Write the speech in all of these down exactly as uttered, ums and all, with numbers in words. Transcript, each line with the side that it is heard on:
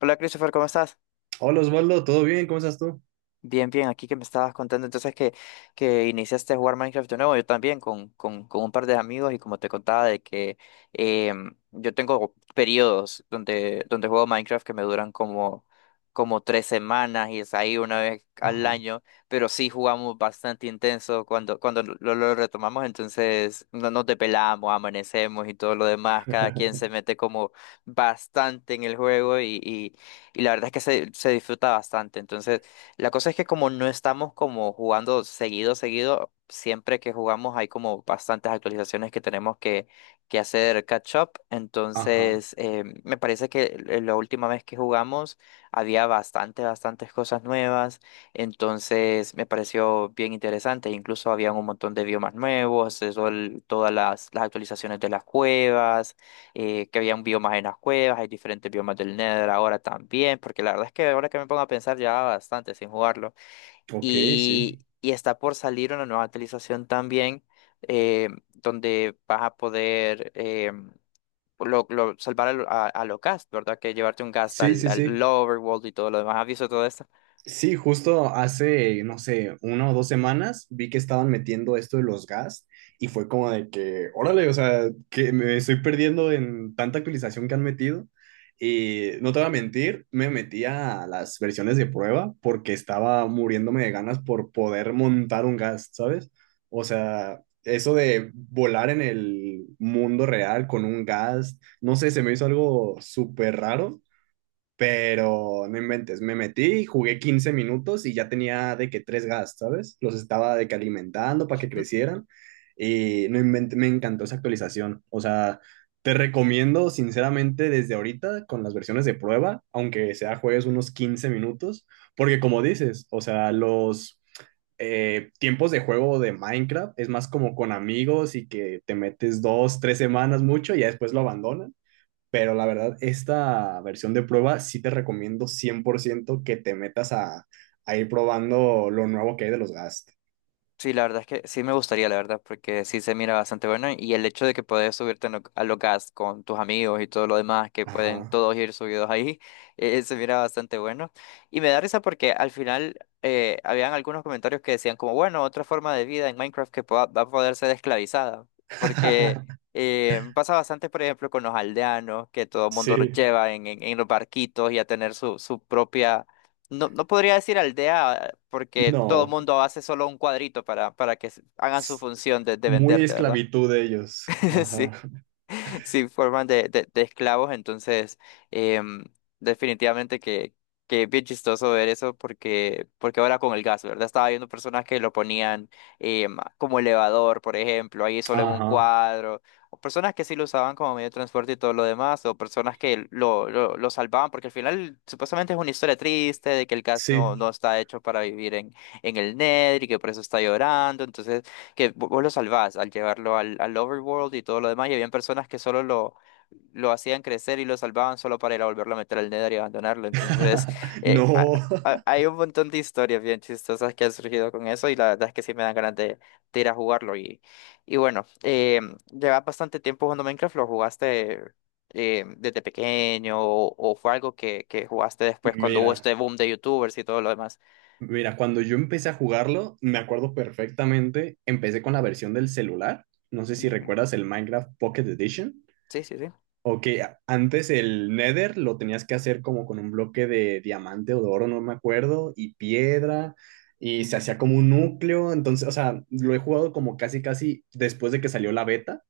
left: Hola Christopher, ¿cómo estás?
right: Hola Osvaldo, ¿todo bien? ¿Cómo estás tú?
left: Bien, bien, aquí que me estabas contando entonces que, que iniciaste a jugar Minecraft de nuevo, yo también con, con, con un par de amigos y como te contaba de que em, yo tengo periodos donde, donde juego Minecraft que me duran como, como tres semanas y es ahí una vez al
right: Ajá,
left: año, pero sí jugamos bastante intenso cuando, cuando lo, lo retomamos, entonces no nos depelamos, amanecemos y todo lo demás, cada quien se mete como bastante en el juego y, y, y la verdad es que se, se disfruta bastante, entonces... La cosa es que como no estamos como jugando seguido, seguido, siempre que jugamos hay como bastantes actualizaciones que tenemos que, que hacer catch up.
right: ajá,
left: Entonces, eh, me parece que l- la última vez que jugamos había bastante, bastantes cosas nuevas. Entonces, me pareció bien interesante. Incluso habían un montón de biomas nuevos, eso el- todas las, las actualizaciones de las cuevas eh, que habían biomas en las cuevas, hay diferentes biomas del Nether ahora también, porque la verdad es que ahora que me pongo a pensar ya bastante sin jugarlo.
right: ok, sí.
left: Y, y está por salir una nueva actualización también, eh, donde vas a poder eh, lo, lo- salvar al, a, a lo ghast, ¿verdad? Que llevarte un ghast
right: Sí,
left: al,
right: sí,
left: al
right: sí.
left: Overworld y todo lo demás. ¿Has visto todo esto?
right: Sí, justo hace, no sé, una o dos semanas vi que estaban metiendo esto de los gas y fue como de que, órale, o sea, que me estoy perdiendo en tanta actualización que han metido. Y no te voy a mentir, me metí a las versiones de prueba porque estaba muriéndome de ganas por poder montar un gas, ¿sabes? O sea, eso de volar en el mundo real con un gas, no sé, se me hizo algo súper raro, pero no inventes, me metí, jugué quince minutos y ya tenía de que tres gas, ¿sabes? Los estaba de que alimentando para que crecieran y no inventé, me encantó esa actualización. O sea, te recomiendo sinceramente desde ahorita con las versiones de prueba, aunque sea juegues unos quince minutos, porque como dices, o sea, los eh, tiempos de juego de Minecraft es más como con amigos y que te metes dos, tres semanas mucho y ya después lo abandonan. Pero la verdad, esta versión de prueba sí te recomiendo cien por ciento que te metas a, a ir probando lo nuevo que hay de los Gast.
left: Sí, la verdad es que sí me gustaría, la verdad, porque sí se mira bastante bueno y el hecho de que puedes subirte en lo- a los gas con tus amigos y todo lo demás, que pueden
right: Ajá.
left: todos ir subidos ahí, eh, se mira bastante bueno. Y me da risa porque al final eh, habían algunos comentarios que decían como, bueno, otra forma de vida en Minecraft que pueda- va a poder ser esclavizada, porque eh, pasa bastante, por ejemplo, con los aldeanos, que todo el mundo los
right: Sí.
left: lleva en, en, en los barquitos y a tener su, su propia... No, no podría decir aldea porque todo el
right: No.
left: mundo hace solo un cuadrito para, para que s- hagan su
right: s-
left: función de, de
right: Muy
left: venderte, ¿verdad?
right: esclavitud de ellos. Ajá.
left: Sí. Sí forman de, de, de esclavos, entonces em, definitivamente que, que es bien chistoso ver eso porque, porque ahora con el gas, ¿verdad? Estaba viendo personas que lo ponían em, como elevador, por ejemplo, ahí solo en un
right: Ajá.
left: cuadro, o personas que sí lo usaban como medio de transporte y todo lo demás, o personas que lo, lo, lo salvaban, porque al final supuestamente es una historia triste de que el gas no, no
right: Sí.
left: está hecho para vivir en, en el Nether y que por eso está llorando, entonces que vo- vos lo salvás al llevarlo al, al overworld y todo lo demás, y habían personas que solo lo, lo hacían crecer y lo salvaban solo para ir a volverlo a meter al Nether y abandonarlo. Entonces, eh, ha-
right: No.
left: ha- hay un montón de historias bien chistosas que han surgido con eso, y la verdad es que sí me dan ganas de, de ir a jugarlo. Y, y bueno, eh, llevas bastante tiempo jugando Minecraft, lo jugaste. Eh, ¿desde pequeño o, o fue algo que, que jugaste después cuando hubo
right: Mira.
left: este boom de youtubers y todo lo demás?
right: Mira, cuando yo empecé a jugarlo, me acuerdo perfectamente, empecé con la versión del celular. No sé si
left: Ujú.
right: recuerdas el Minecraft Pocket Edition.
left: Sí, sí, sí.
right: Ok, a- antes el Nether lo tenías que hacer como con un bloque de diamante o de oro, no me acuerdo, y piedra, y se hacía como un núcleo, entonces, o sea, lo he jugado como casi, casi después de que salió la beta,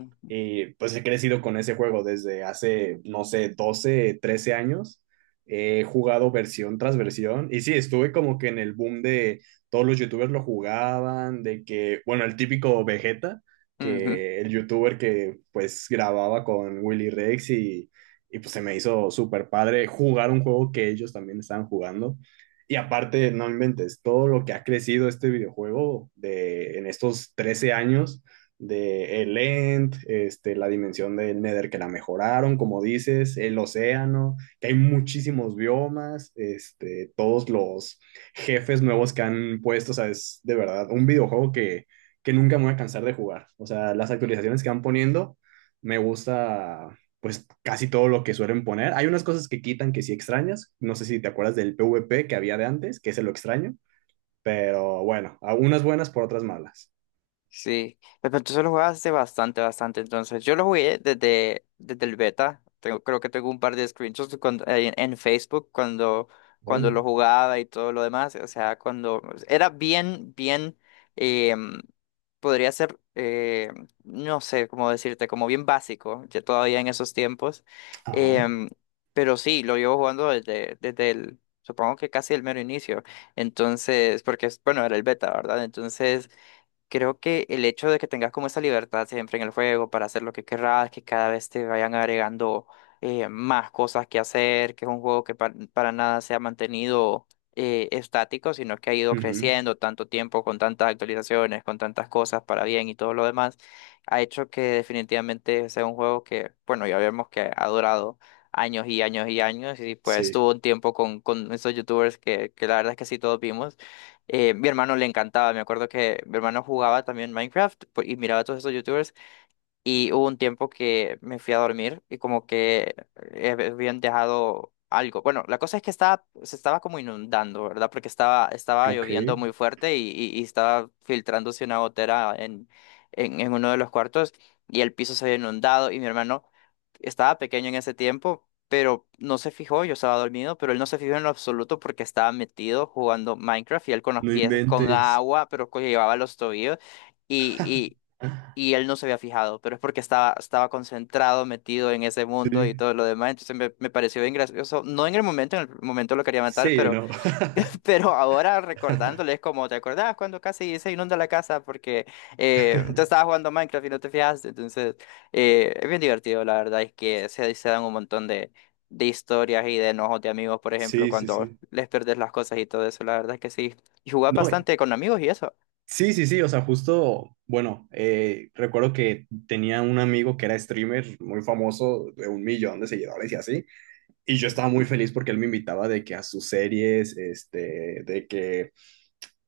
left: Ujú.
right: y pues he crecido con ese juego desde hace, no sé, doce trece años. He jugado versión tras versión. Y sí, estuve como que en el boom de todos los youtubers lo jugaban, de que, bueno, el típico Vegeta,
left: Ujú.
right: que el youtuber que pues grababa con Willy Rex y, y pues se me hizo súper padre jugar un juego que ellos también estaban jugando. Y aparte, no inventes, todo lo que ha crecido este videojuego de, en estos trece años de el End, este, la dimensión del Nether que la mejoraron, como dices, el océano, que hay muchísimos biomas, este, todos los jefes nuevos que han puesto, o sea, es de verdad un videojuego que, que nunca me voy a cansar de jugar. O sea, las actualizaciones que van poniendo, me gusta pues casi todo lo que suelen poner. Hay unas cosas que quitan que sí extrañas, no sé si te acuerdas del PvP que había de antes, que ese lo extraño, pero bueno, a unas buenas por otras malas.
left: Sí, pues, pero entonces lo juegas hace bastante, bastante. Entonces, yo lo jugué desde, desde el beta. Tengo, creo que tengo un par de screenshots de cuando- en, en Facebook cuando, cuando lo
right: Órale.
left: jugaba y todo lo demás. O sea, cuando era bien, bien, em, podría ser, eh, no sé cómo decirte, como bien básico, ya todavía en esos tiempos.
right: Ajá.
left: Em, pero sí, lo llevo jugando desde, desde el, supongo que casi el mero inicio. Entonces, porque, es- bueno, era el beta, ¿verdad? Entonces... Creo que el hecho de que tengas como esa libertad siempre en el juego para hacer lo que querrás, que cada vez te vayan agregando eh, más cosas que hacer, que es un juego que pa- para nada se ha mantenido eh, estático, sino que ha ido
right: Ujú.
left: creciendo tanto tiempo, con tantas actualizaciones, con tantas cosas para bien y todo lo demás, ha hecho que definitivamente sea un juego que, bueno, ya vemos que ha durado años y años y años, y pues
right: Sí,
left: tuvo un tiempo con, con esos youtubers que, que la verdad es que sí todos vimos eh, mi hermano le encantaba, me acuerdo que mi hermano jugaba también Minecraft pues, y miraba a todos esos youtubers y hubo un tiempo que me fui a dormir y como que eh, habían dejado algo. Bueno, la cosa es que estaba, se estaba como inundando, ¿verdad? Porque estaba, estaba
right: ok.
left: lloviendo muy fuerte y, y- y estaba filtrándose una gotera en, en, en uno de los cuartos y el piso se había inundado y mi hermano estaba pequeño en ese tiempo, pero no se fijó, yo estaba dormido, pero él no se fijó en lo absoluto porque estaba metido jugando Minecraft y él con los
right: No
left: pies con
right: inventes.
left: agua, pero que llevaba los tobillos y él no se había fijado, pero es porque estaba, estaba concentrado, metido en ese mundo y
right: Sí,
left: todo lo demás, entonces me, me pareció bien gracioso, no en el momento, en el momento lo quería matar,
right: sí,
left: pero,
right: no.
left: pero ahora recordándole es como, ¿te acordás cuando casi se inunda la casa porque eh, tú estabas jugando Minecraft y no te fijaste? Entonces, eh, es bien divertido, la verdad, es que se, se dan un montón de... de historias y de enojos de amigos, por ejemplo,
right: Sí, sí,
left: cuando
right: sí.
left: les perdés las cosas y todo eso, la verdad es que sí. Y jugás
right: No, eh,
left: bastante con amigos y eso.
right: sí, sí, sí, o sea, justo, bueno, eh, recuerdo que tenía un amigo que era streamer muy famoso, de un millón de seguidores y así, y yo estaba muy feliz porque él me invitaba de que a sus series, este, de que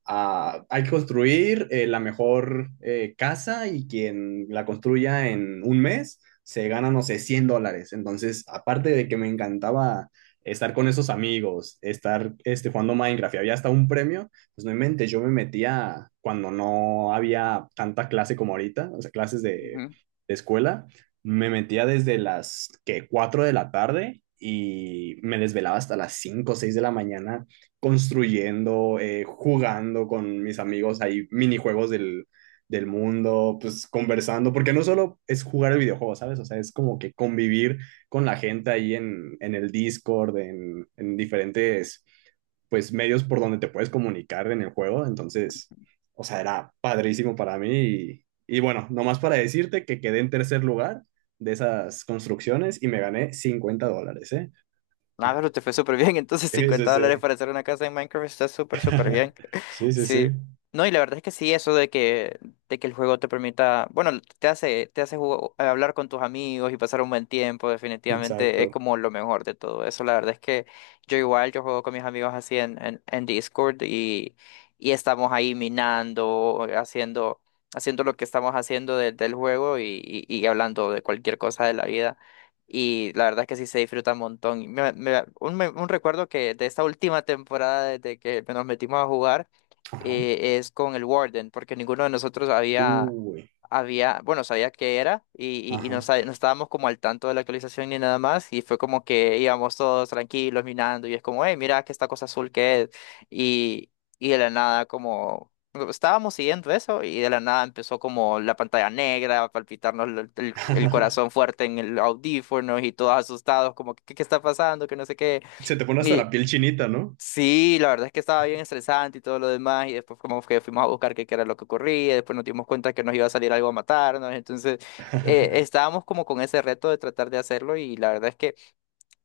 right: ah, hay que construir eh, la mejor eh, casa y quien la construya en un mes se gana, no sé, cien dólares. Entonces, aparte de que me encantaba estar con esos amigos, estar este, jugando Minecraft y había hasta un premio, pues no mente, yo me metía cuando no había tanta clase como ahorita, o sea, clases de, de escuela, me metía desde las que cuatro de la tarde. Y me desvelaba hasta las cinco o seis de la mañana construyendo, eh, jugando con mis amigos, hay minijuegos del, del mundo, pues conversando, porque no solo es jugar el videojuego, ¿sabes? O sea, es como que convivir con la gente ahí en, en el Discord, en, en diferentes, pues, medios por donde te puedes comunicar en el juego. Entonces, o sea, era padrísimo para mí. Y, y bueno, nomás para decirte que quedé en tercer lugar de esas construcciones y me gané cincuenta dólares, ¿eh?
left: Ah, pero te fue súper bien. Entonces,
right: Sí, sí,
left: cincuenta dólares
right: sí.
left: para hacer una casa en Minecraft está súper, súper bien.
right: Sí, sí,
left: Sí.
right: sí.
left: No, y la verdad es que sí, eso de que, de que el juego te permita, bueno, te hace, te hace jugo- eh, hablar con tus amigos y pasar un buen tiempo, definitivamente es
right: Exacto.
left: como lo mejor de todo eso. La verdad es que yo igual, yo juego con mis amigos así en, en, en Discord y, y estamos ahí minando, eh, haciendo, haciendo lo que estamos haciendo de- del juego y, y y hablando de cualquier cosa de la vida. Y la verdad es que sí se disfruta un montón. Y me- me- un, me- un recuerdo que de esta última temporada, desde que nos metimos a jugar,
right: Ajá.
left: eh, es con el Warden, porque ninguno de nosotros había,
right: Uy.
left: había, bueno, sabía qué era y, y, y no,
right: Ajá.
left: sa- no estábamos como al tanto de la actualización ni nada más. Y fue como que íbamos todos tranquilos, minando, y es como, hey, mira que esta cosa azul que es. Y, y de la nada, como estábamos siguiendo eso y de la nada empezó como la pantalla negra a palpitarnos el, el- el corazón fuerte en el audífono y todos asustados como ¿qué, qué está pasando? Que no sé qué.
right: Se te pone hasta
left: Y
right: la piel chinita, ¿no?
left: sí, la verdad es que estaba bien estresante y todo lo demás y después como que fuimos a buscar qué, qué era lo que ocurría y después nos dimos cuenta que nos iba a salir algo a matarnos. Entonces eh, estábamos como con ese reto de tratar de hacerlo y la verdad es que...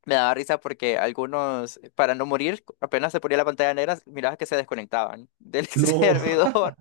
left: Me daba risa porque algunos, para no morir, apenas se ponía la pantalla negra, mirabas que se desconectaban del
right: No.
left: servidor.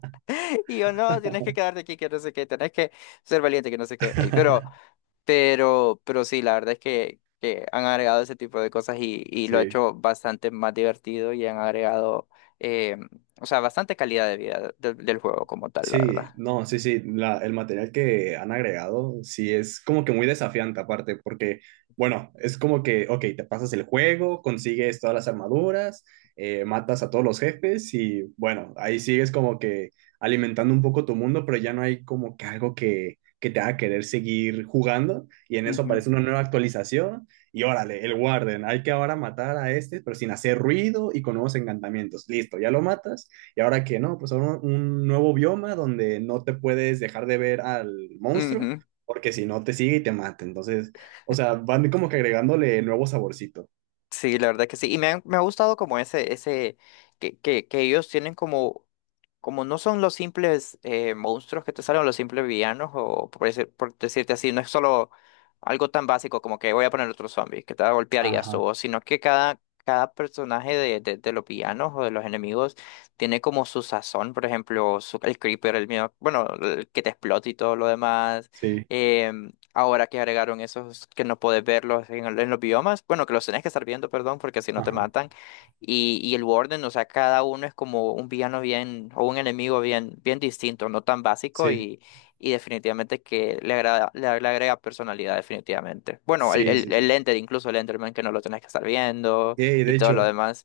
left: Y yo, no, tienes que quedarte aquí, que no sé qué, tenés que ser valiente, que no sé qué. Ey, pero, pero, pero sí, la verdad es que, que han agregado ese tipo de cosas y, y lo ha
right: Sí.
left: hecho bastante más divertido y han agregado, eh, o sea, bastante calidad de vida del del juego como tal, la
right: Sí,
left: verdad.
right: no, sí, sí, la- el material que han agregado, sí, es como que muy desafiante aparte, porque, bueno, es como que, ok, te pasas el juego, consigues todas las armaduras, eh, matas a todos los jefes y, bueno, ahí sigues como que alimentando un poco tu mundo, pero ya no hay como que algo que, que te haga querer seguir jugando y en eso
left: Ujú,
right: aparece una nueva actualización y órale, el Warden, hay que ahora matar a este, pero sin hacer ruido y con nuevos encantamientos, listo, ya lo matas y ahora que no, pues ahora un nuevo bioma donde no te puedes dejar de ver al monstruo,
left: ujú.
right: porque si no te sigue y te mata. Entonces, o sea, van como que agregándole nuevo saborcito.
left: Sí, la verdad que sí. Y me, han- me ha gustado como ese, ese, que, que, que ellos tienen como, como no son los simples eh, monstruos que te salen, los simples villanos, o por, decir- por decirte así, no es solo algo tan básico como que voy a poner otro zombie que te va a golpear y
right: Ajá,
left: eso, sino que cada, cada personaje de, de, de los villanos o de los enemigos tiene como su sazón, por ejemplo, su- el creeper, el miedo, bueno, el que te explota y todo lo demás.
right: sí,
left: em, Ahora que agregaron esos que no puedes verlos en, el- en los biomas, bueno, que los tenés que estar viendo, perdón, porque si no te
right: ajá,
left: matan. Y, y el Warden, o sea, cada uno es como un villano bien, o un enemigo bien, bien distinto, no tan básico
right: sí,
left: y, y definitivamente que le agrada, le, le agrega personalidad, definitivamente. Bueno, el,
right: sí,
left: el,
right: sí,
left: el
right: sí.
left: Enter, incluso el Enderman, que no lo tenés que estar viendo
right: Y
left: y
right: de
left: todo lo
right: hecho,
left: demás.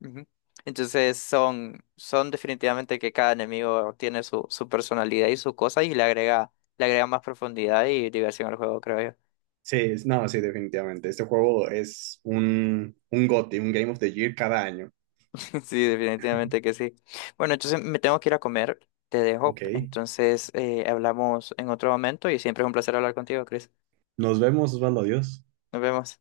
left: Ujú. Entonces son, son definitivamente que cada enemigo tiene su, su personalidad y su cosa y le agrega, le agrega más profundidad y diversión al juego, creo yo.
right: sí, es- no, sí, definitivamente. Este juego es un, un GOTY, un Game of the Year cada año.
left: Sí, definitivamente que sí. Bueno, entonces me tengo que ir a comer, te dejo.
right: Ok.
left: Entonces eh, hablamos en otro momento y siempre es un placer hablar contigo, Chris.
right: Nos vemos, Osvaldo, adiós.
left: Nos vemos.